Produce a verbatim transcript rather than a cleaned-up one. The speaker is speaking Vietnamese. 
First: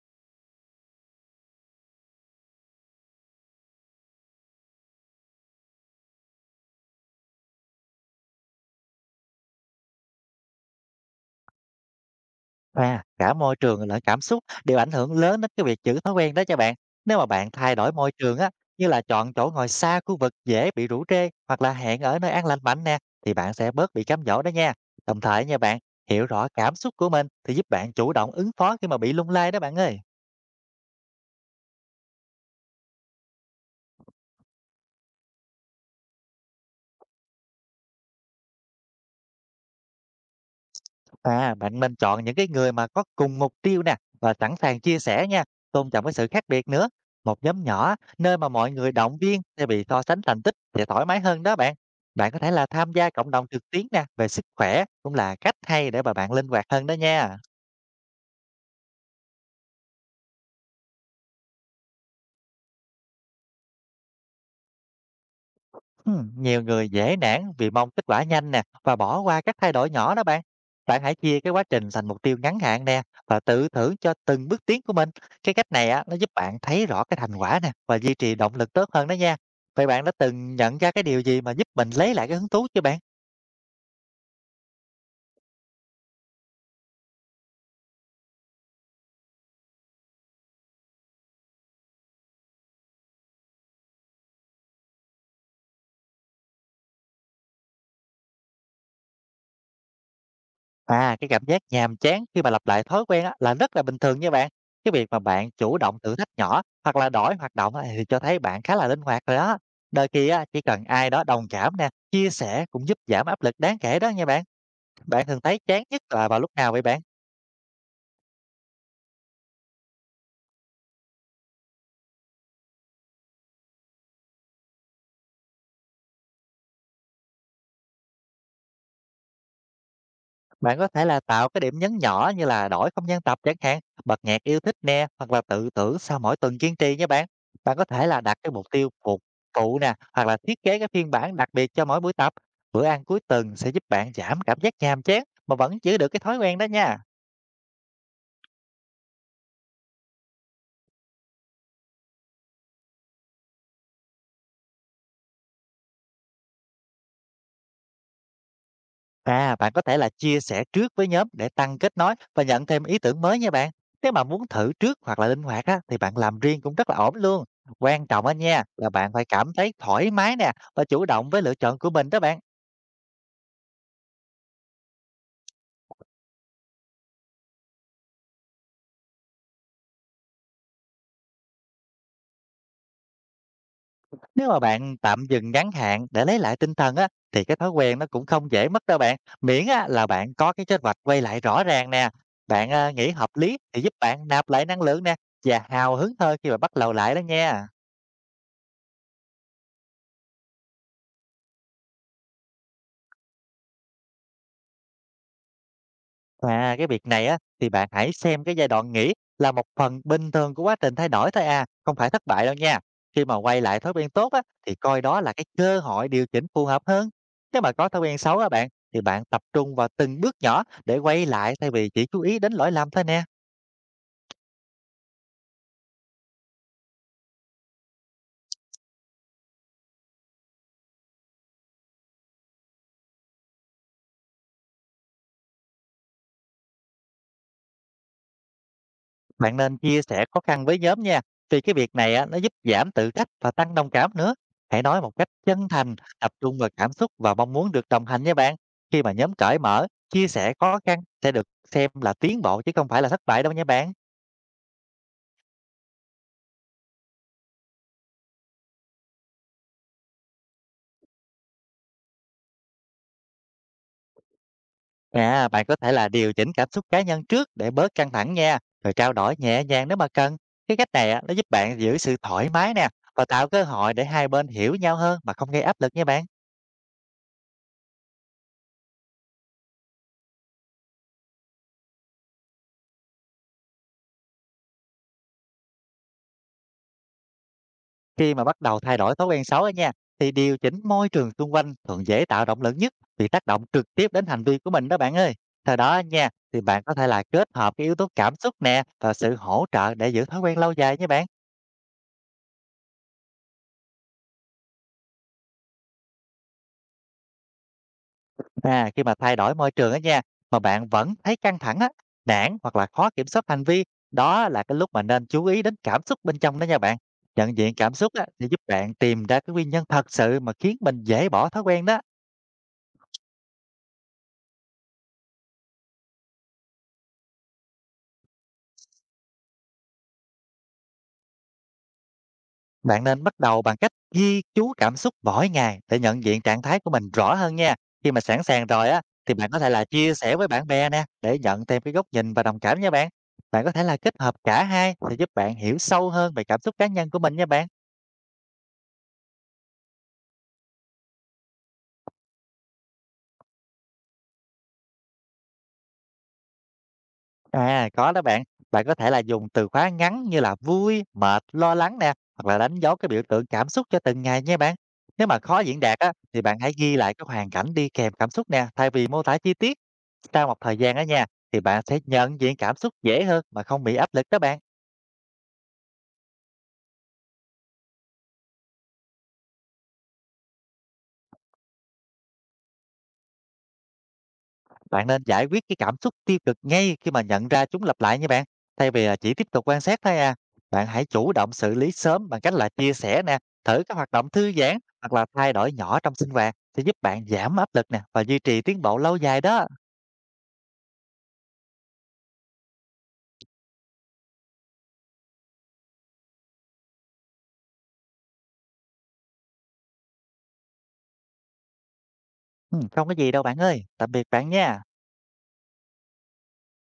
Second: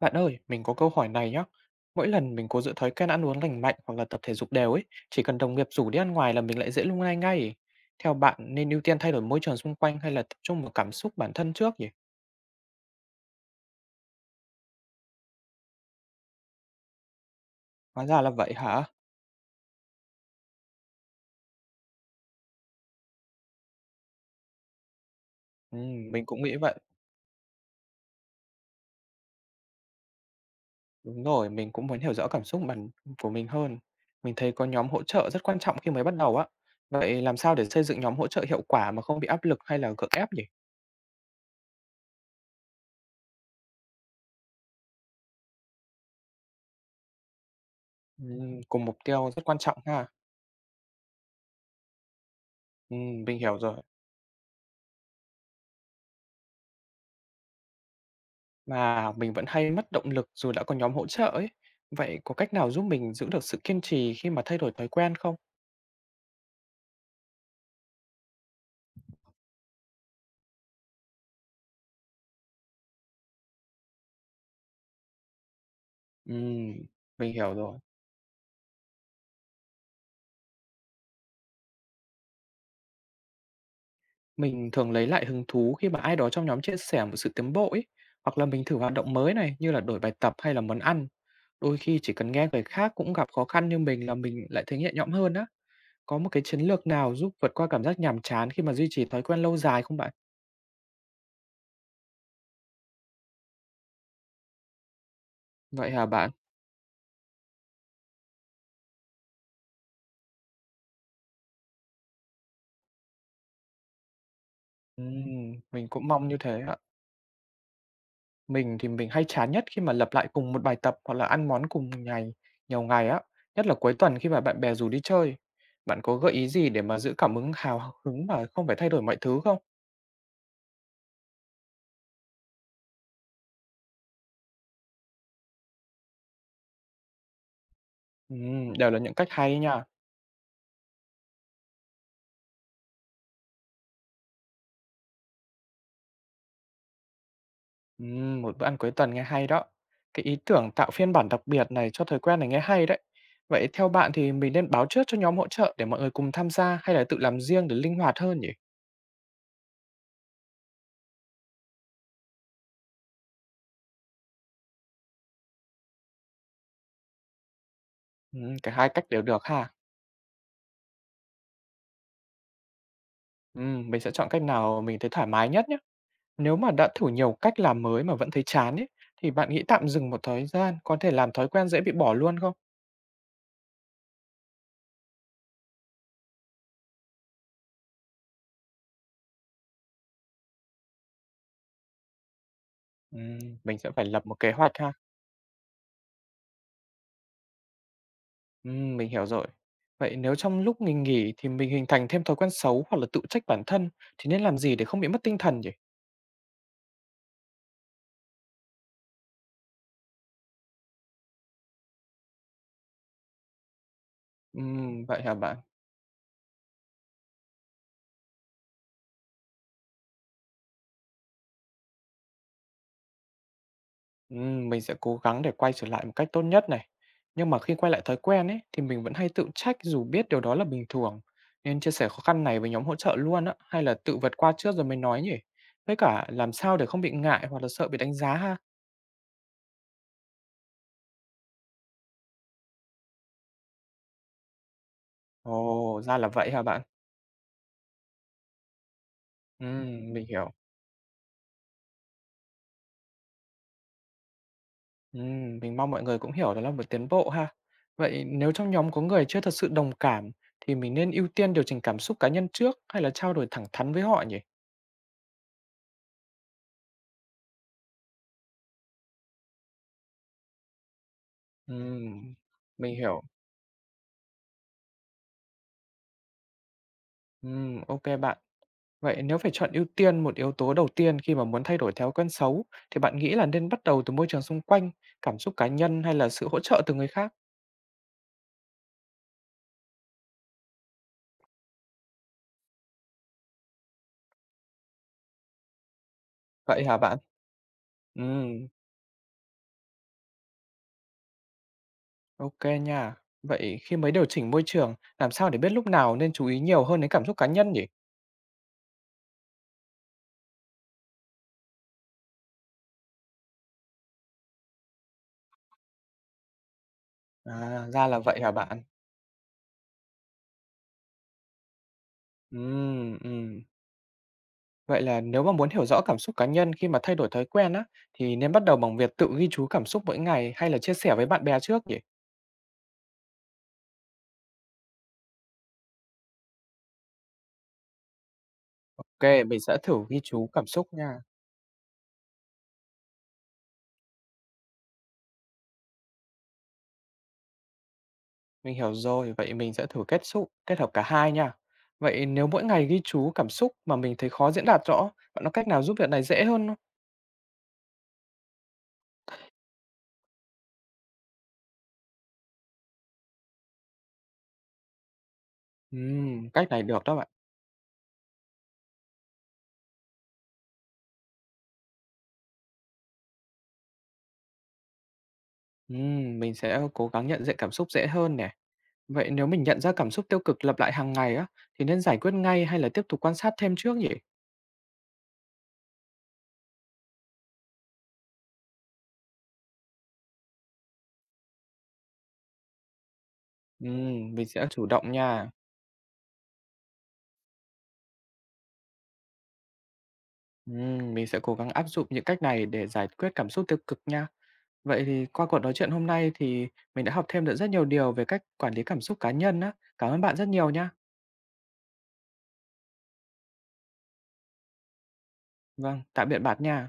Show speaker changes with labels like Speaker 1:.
Speaker 1: Bạn ơi, mình có câu hỏi này nhé. Mỗi lần mình cố giữ thói quen ăn uống lành mạnh hoặc là tập thể dục đều ấy, chỉ cần đồng nghiệp rủ đi ăn ngoài là mình lại dễ lung lay ngay. Theo bạn nên ưu tiên thay đổi môi trường xung quanh hay là tập trung vào cảm xúc bản thân trước nhỉ?
Speaker 2: À, cả môi trường lẫn cảm xúc đều ảnh hưởng lớn đến cái việc giữ thói quen đó cho bạn. Nếu mà bạn thay đổi
Speaker 1: Hóa
Speaker 2: môi
Speaker 1: ra là
Speaker 2: trường á,
Speaker 1: vậy hả?
Speaker 2: như là chọn chỗ ngồi xa khu vực dễ bị rủ rê hoặc là hẹn ở nơi an lành mạnh nè, thì bạn sẽ bớt bị cám dỗ đó nha. Đồng thời nha bạn,
Speaker 1: Ừ,
Speaker 2: hiểu
Speaker 1: mình cũng
Speaker 2: rõ
Speaker 1: nghĩ
Speaker 2: cảm
Speaker 1: vậy.
Speaker 2: xúc của mình thì giúp bạn chủ động ứng phó khi mà bị lung lay đó bạn ơi.
Speaker 1: Đúng rồi, mình cũng muốn hiểu rõ cảm xúc bản của mình hơn. Mình thấy có nhóm hỗ trợ rất quan trọng khi mới bắt đầu á. Vậy làm sao để xây dựng nhóm hỗ trợ hiệu quả mà không bị áp lực hay là gượng ép nhỉ?
Speaker 2: À, bạn nên chọn những cái người mà có cùng mục tiêu nè và sẵn sàng chia sẻ nha, tôn trọng cái sự khác biệt nữa. Một nhóm nhỏ
Speaker 1: Ừ,
Speaker 2: nơi mà mọi
Speaker 1: cùng
Speaker 2: người
Speaker 1: mục
Speaker 2: động
Speaker 1: tiêu
Speaker 2: viên
Speaker 1: rất quan
Speaker 2: thay
Speaker 1: trọng
Speaker 2: vì so
Speaker 1: ha.
Speaker 2: sánh thành tích sẽ thoải mái hơn đó bạn. Bạn có thể là tham
Speaker 1: Ừ,
Speaker 2: gia cộng
Speaker 1: mình
Speaker 2: đồng
Speaker 1: hiểu
Speaker 2: trực
Speaker 1: rồi.
Speaker 2: tuyến nè về sức khỏe cũng là cách hay để mà bạn linh hoạt hơn đó nha.
Speaker 1: Mà mình vẫn hay mất động lực dù đã có nhóm hỗ trợ ấy. Vậy có cách nào giúp mình giữ được sự kiên trì khi mà thay đổi thói quen không?
Speaker 2: Ừm, nhiều người dễ nản vì mong kết quả nhanh nè và bỏ qua các thay đổi nhỏ đó bạn. Bạn hãy chia cái quá trình thành mục tiêu ngắn hạn nè và tự thưởng cho từng bước tiến của mình. Cái cách này á nó giúp bạn
Speaker 1: Ừm,
Speaker 2: thấy rõ cái
Speaker 1: mình
Speaker 2: thành
Speaker 1: hiểu
Speaker 2: quả nè
Speaker 1: rồi.
Speaker 2: và duy trì động lực tốt hơn đó nha. Vậy bạn đã từng nhận ra cái điều gì mà giúp mình lấy lại cái hứng thú chưa bạn?
Speaker 1: Mình thường lấy lại hứng thú khi mà ai đó trong nhóm chia sẻ một sự tiến bộ ấy, hoặc là mình thử hoạt động mới này như là đổi bài tập hay là món ăn. Đôi khi chỉ cần nghe người khác cũng gặp khó khăn như mình là mình lại thấy nhẹ nhõm hơn á. Có một cái chiến lược nào giúp vượt qua cảm giác nhàm chán khi mà duy trì thói quen lâu dài không bạn?
Speaker 2: À, cái cảm giác nhàm chán khi mà lặp lại thói quen á, là rất là bình thường nha bạn. Cái việc mà bạn chủ
Speaker 1: Vậy
Speaker 2: động
Speaker 1: hả
Speaker 2: thử thách
Speaker 1: bạn?
Speaker 2: nhỏ hoặc là đổi hoạt động á, thì cho thấy bạn khá là linh hoạt rồi đó. Đôi khi á, chỉ cần ai đó đồng cảm nè, chia sẻ cũng giúp giảm áp lực đáng kể đó nha bạn. Bạn thường thấy
Speaker 1: Ừm,
Speaker 2: chán
Speaker 1: mình
Speaker 2: nhất
Speaker 1: cũng
Speaker 2: là
Speaker 1: mong như
Speaker 2: vào lúc
Speaker 1: thế
Speaker 2: nào
Speaker 1: ạ.
Speaker 2: vậy bạn?
Speaker 1: Mình thì mình hay chán nhất khi mà lặp lại cùng một bài tập hoặc là ăn món cùng ngày nhiều ngày á, nhất là cuối tuần khi mà bạn bè rủ đi chơi. Bạn có gợi ý gì để mà giữ cảm hứng hào hứng mà không phải thay đổi mọi thứ không?
Speaker 2: Bạn có thể là tạo cái điểm nhấn nhỏ như là đổi không gian tập chẳng hạn, bật nhạc yêu thích nè, hoặc là tự tưởng sau mỗi tuần kiên trì nha bạn. Bạn có thể là đặt cái mục
Speaker 1: Ừm,
Speaker 2: tiêu
Speaker 1: đều là những
Speaker 2: phục
Speaker 1: cách hay
Speaker 2: vụ
Speaker 1: nha.
Speaker 2: nè, hoặc là thiết kế cái phiên bản đặc biệt cho mỗi buổi tập. Bữa ăn cuối tuần sẽ giúp bạn giảm cảm giác nhàm chán mà vẫn giữ được cái thói quen đó nha.
Speaker 1: Ừm, một bữa ăn cuối tuần nghe hay đó. Cái ý tưởng tạo phiên bản đặc biệt này cho thói quen này nghe hay đấy. Vậy theo bạn thì mình nên báo trước cho nhóm hỗ trợ để mọi người cùng tham gia hay là tự làm riêng để linh hoạt hơn nhỉ?
Speaker 2: À, bạn có thể là chia sẻ trước với nhóm để tăng kết nối và nhận thêm ý tưởng mới nha bạn. Nếu mà muốn thử trước hoặc là linh hoạt á, thì bạn làm riêng cũng rất là ổn luôn. Quan trọng á
Speaker 1: Ừm,
Speaker 2: nha
Speaker 1: cả hai
Speaker 2: là
Speaker 1: cách
Speaker 2: bạn
Speaker 1: đều
Speaker 2: phải
Speaker 1: được
Speaker 2: cảm
Speaker 1: ha.
Speaker 2: thấy thoải mái nè và chủ động với lựa chọn của mình đó bạn.
Speaker 1: Ừm, mình sẽ chọn cách nào mình thấy thoải mái nhất nhé. Nếu mà đã thử nhiều cách làm mới mà vẫn thấy chán ấy, thì bạn nghĩ tạm dừng một thời gian có thể làm thói quen dễ bị bỏ luôn không?
Speaker 2: Nếu mà bạn tạm dừng ngắn hạn để lấy lại tinh thần á, thì cái thói quen nó cũng không dễ mất đâu bạn. Miễn á, là bạn có cái kế hoạch quay lại rõ ràng nè. Bạn à, nghĩ hợp
Speaker 1: Ừm,
Speaker 2: lý
Speaker 1: mình
Speaker 2: thì
Speaker 1: sẽ
Speaker 2: giúp
Speaker 1: phải lập
Speaker 2: bạn
Speaker 1: một
Speaker 2: nạp
Speaker 1: kế
Speaker 2: lại
Speaker 1: hoạch
Speaker 2: năng
Speaker 1: ha.
Speaker 2: lượng nè và hào hứng hơn khi mà bắt đầu lại đó nha.
Speaker 1: Ừm, mình hiểu rồi. Vậy nếu trong lúc mình nghỉ thì mình hình thành thêm thói quen xấu hoặc là tự trách bản thân thì nên làm gì để không bị mất tinh thần nhỉ?
Speaker 2: À, cái việc này á, thì bạn hãy xem cái giai đoạn nghỉ là một phần bình thường của quá trình thay đổi thôi à, không phải thất bại đâu nha. Khi mà quay lại thói quen tốt á, thì coi
Speaker 1: Ừm,
Speaker 2: đó
Speaker 1: vậy
Speaker 2: là
Speaker 1: hả
Speaker 2: cái
Speaker 1: bạn?
Speaker 2: cơ hội điều chỉnh phù hợp hơn. Nếu mà có thói quen xấu á bạn, thì bạn tập trung vào từng bước nhỏ để quay lại thay vì chỉ chú ý đến lỗi lầm thôi nè.
Speaker 1: Ừm, mình sẽ cố gắng để quay trở lại một cách tốt nhất này. Nhưng mà khi quay lại thói quen ấy thì mình vẫn hay tự trách dù biết điều đó là bình thường. Nên chia sẻ khó khăn này với nhóm hỗ trợ luôn á, hay là tự vượt qua trước rồi mới nói nhỉ? Với cả làm sao để không bị ngại hoặc là sợ bị đánh giá ha?
Speaker 2: Bạn nên chia sẻ khó khăn với nhóm nha, vì cái việc này á, nó giúp giảm tự trách và tăng đồng cảm nữa. Hãy nói một cách chân thành,
Speaker 1: Ồ, ra là
Speaker 2: tập
Speaker 1: vậy
Speaker 2: trung
Speaker 1: hả
Speaker 2: vào
Speaker 1: bạn?
Speaker 2: cảm xúc và mong muốn được đồng hành nha bạn. Khi mà nhóm cởi mở,
Speaker 1: Ừm, mình
Speaker 2: chia
Speaker 1: hiểu.
Speaker 2: sẻ khó khăn sẽ được xem là tiến bộ chứ không phải là thất bại đâu nha bạn.
Speaker 1: Ừm, mình mong mọi người cũng hiểu đó là một tiến bộ ha. Vậy nếu trong nhóm có người chưa thật sự đồng cảm thì mình nên ưu tiên điều chỉnh cảm xúc cá nhân trước hay là trao đổi thẳng thắn với họ nhỉ?
Speaker 2: À, bạn có thể là điều chỉnh cảm xúc cá nhân trước để bớt căng thẳng nha, rồi trao đổi nhẹ nhàng nếu mà cần. Cái cách này á, nó giúp bạn giữ sự
Speaker 1: Ừm,
Speaker 2: thoải mái nè
Speaker 1: mình hiểu.
Speaker 2: và tạo cơ hội để hai bên hiểu nhau hơn mà không gây áp lực nha bạn.
Speaker 1: Ừm, ok bạn. Vậy nếu phải chọn ưu tiên một yếu tố đầu tiên khi mà muốn thay đổi thói quen xấu, thì bạn nghĩ là nên bắt đầu từ môi trường xung quanh, cảm xúc cá nhân hay là sự hỗ trợ từ người khác?
Speaker 2: Khi mà bắt đầu thay đổi thói quen xấu ấy nha, thì điều chỉnh môi trường xung quanh thường dễ tạo động lực nhất vì tác động trực tiếp đến hành vi của mình đó bạn ơi. Theo đó nha, thì bạn
Speaker 1: Vậy
Speaker 2: có
Speaker 1: hả
Speaker 2: thể
Speaker 1: bạn?
Speaker 2: là kết hợp cái yếu tố cảm xúc
Speaker 1: Ừm,
Speaker 2: nè và sự hỗ trợ để giữ thói quen lâu dài nha bạn.
Speaker 1: ok nha. Vậy khi mới điều chỉnh môi trường, làm sao để biết lúc nào nên chú ý nhiều hơn đến cảm xúc cá nhân nhỉ?
Speaker 2: À, khi mà thay đổi môi trường ấy nha, mà bạn vẫn thấy căng thẳng á, nản hoặc là khó kiểm soát hành vi, đó là cái lúc mà nên chú ý đến cảm xúc bên trong đó nha bạn. Nhận diện
Speaker 1: À,
Speaker 2: cảm
Speaker 1: ra
Speaker 2: xúc
Speaker 1: là
Speaker 2: á,
Speaker 1: vậy
Speaker 2: sẽ
Speaker 1: hả
Speaker 2: giúp
Speaker 1: bạn?
Speaker 2: bạn tìm ra cái nguyên nhân thật sự mà khiến mình dễ bỏ thói quen đó.
Speaker 1: Ừm, ừm. Vậy là nếu mà muốn hiểu rõ cảm xúc cá nhân khi mà thay đổi thói quen á, thì nên bắt đầu bằng việc tự ghi chú cảm xúc mỗi ngày hay là chia sẻ với bạn bè trước nhỉ?
Speaker 2: Bạn nên bắt đầu bằng cách ghi chú cảm xúc mỗi ngày để nhận diện trạng thái của mình rõ hơn nha. Khi mà sẵn sàng rồi á,
Speaker 1: Ok,
Speaker 2: thì bạn có
Speaker 1: mình
Speaker 2: thể
Speaker 1: sẽ
Speaker 2: là
Speaker 1: thử
Speaker 2: chia
Speaker 1: ghi
Speaker 2: sẻ với
Speaker 1: chú
Speaker 2: bạn
Speaker 1: cảm
Speaker 2: bè
Speaker 1: xúc
Speaker 2: nè,
Speaker 1: nha.
Speaker 2: để nhận thêm cái góc nhìn và đồng cảm nha bạn. Bạn có thể là kết hợp cả hai sẽ giúp bạn hiểu sâu hơn về cảm xúc cá nhân của mình nha bạn.
Speaker 1: Mình hiểu rồi, vậy mình sẽ thử kết xúc kết hợp cả hai nha. Vậy nếu mỗi ngày ghi chú cảm xúc mà mình thấy khó diễn đạt rõ, bạn có cách nào giúp việc này dễ hơn không?
Speaker 2: À, có đó bạn. Bạn có thể là dùng từ khóa ngắn như là vui, mệt, lo lắng nè, hoặc là đánh dấu cái biểu tượng cảm xúc cho từng ngày nha bạn. Nếu mà khó diễn đạt á, thì
Speaker 1: Ừm,
Speaker 2: bạn
Speaker 1: cách
Speaker 2: hãy
Speaker 1: này
Speaker 2: ghi
Speaker 1: được
Speaker 2: lại
Speaker 1: đó
Speaker 2: cái
Speaker 1: bạn.
Speaker 2: hoàn cảnh đi kèm cảm xúc nè, thay vì mô tả chi tiết. Sau một thời gian á nha, thì bạn sẽ nhận diện cảm xúc dễ hơn mà không bị áp lực đó bạn.
Speaker 1: Ừm, mình sẽ cố gắng nhận diện cảm xúc dễ hơn nè. Vậy nếu mình nhận ra cảm xúc tiêu cực lặp lại hàng ngày á, thì nên giải quyết ngay hay là tiếp tục quan sát thêm trước nhỉ?
Speaker 2: Bạn nên giải quyết cái cảm xúc tiêu cực ngay khi mà nhận ra chúng lặp lại nha bạn. Thay vì là chỉ tiếp tục quan sát thôi à. Bạn hãy chủ động xử lý sớm bằng cách là chia sẻ nè, thử các hoạt động
Speaker 1: Ừm, mình
Speaker 2: thư
Speaker 1: sẽ
Speaker 2: giãn
Speaker 1: chủ
Speaker 2: hoặc
Speaker 1: động
Speaker 2: là
Speaker 1: nha.
Speaker 2: thay đổi nhỏ trong sinh hoạt sẽ giúp bạn giảm áp lực nè và duy trì tiến bộ lâu dài đó.
Speaker 1: Ừm, mình sẽ cố gắng áp dụng những cách này để giải quyết cảm xúc tiêu cực nha. Vậy thì qua cuộc nói chuyện hôm nay thì mình đã học thêm được rất nhiều điều về cách quản lý cảm xúc cá nhân á. Cảm ơn bạn rất nhiều nha.
Speaker 2: Ừ, không có gì đâu bạn ơi. Tạm biệt bạn nha.
Speaker 1: Vâng, tạm biệt bạn nha.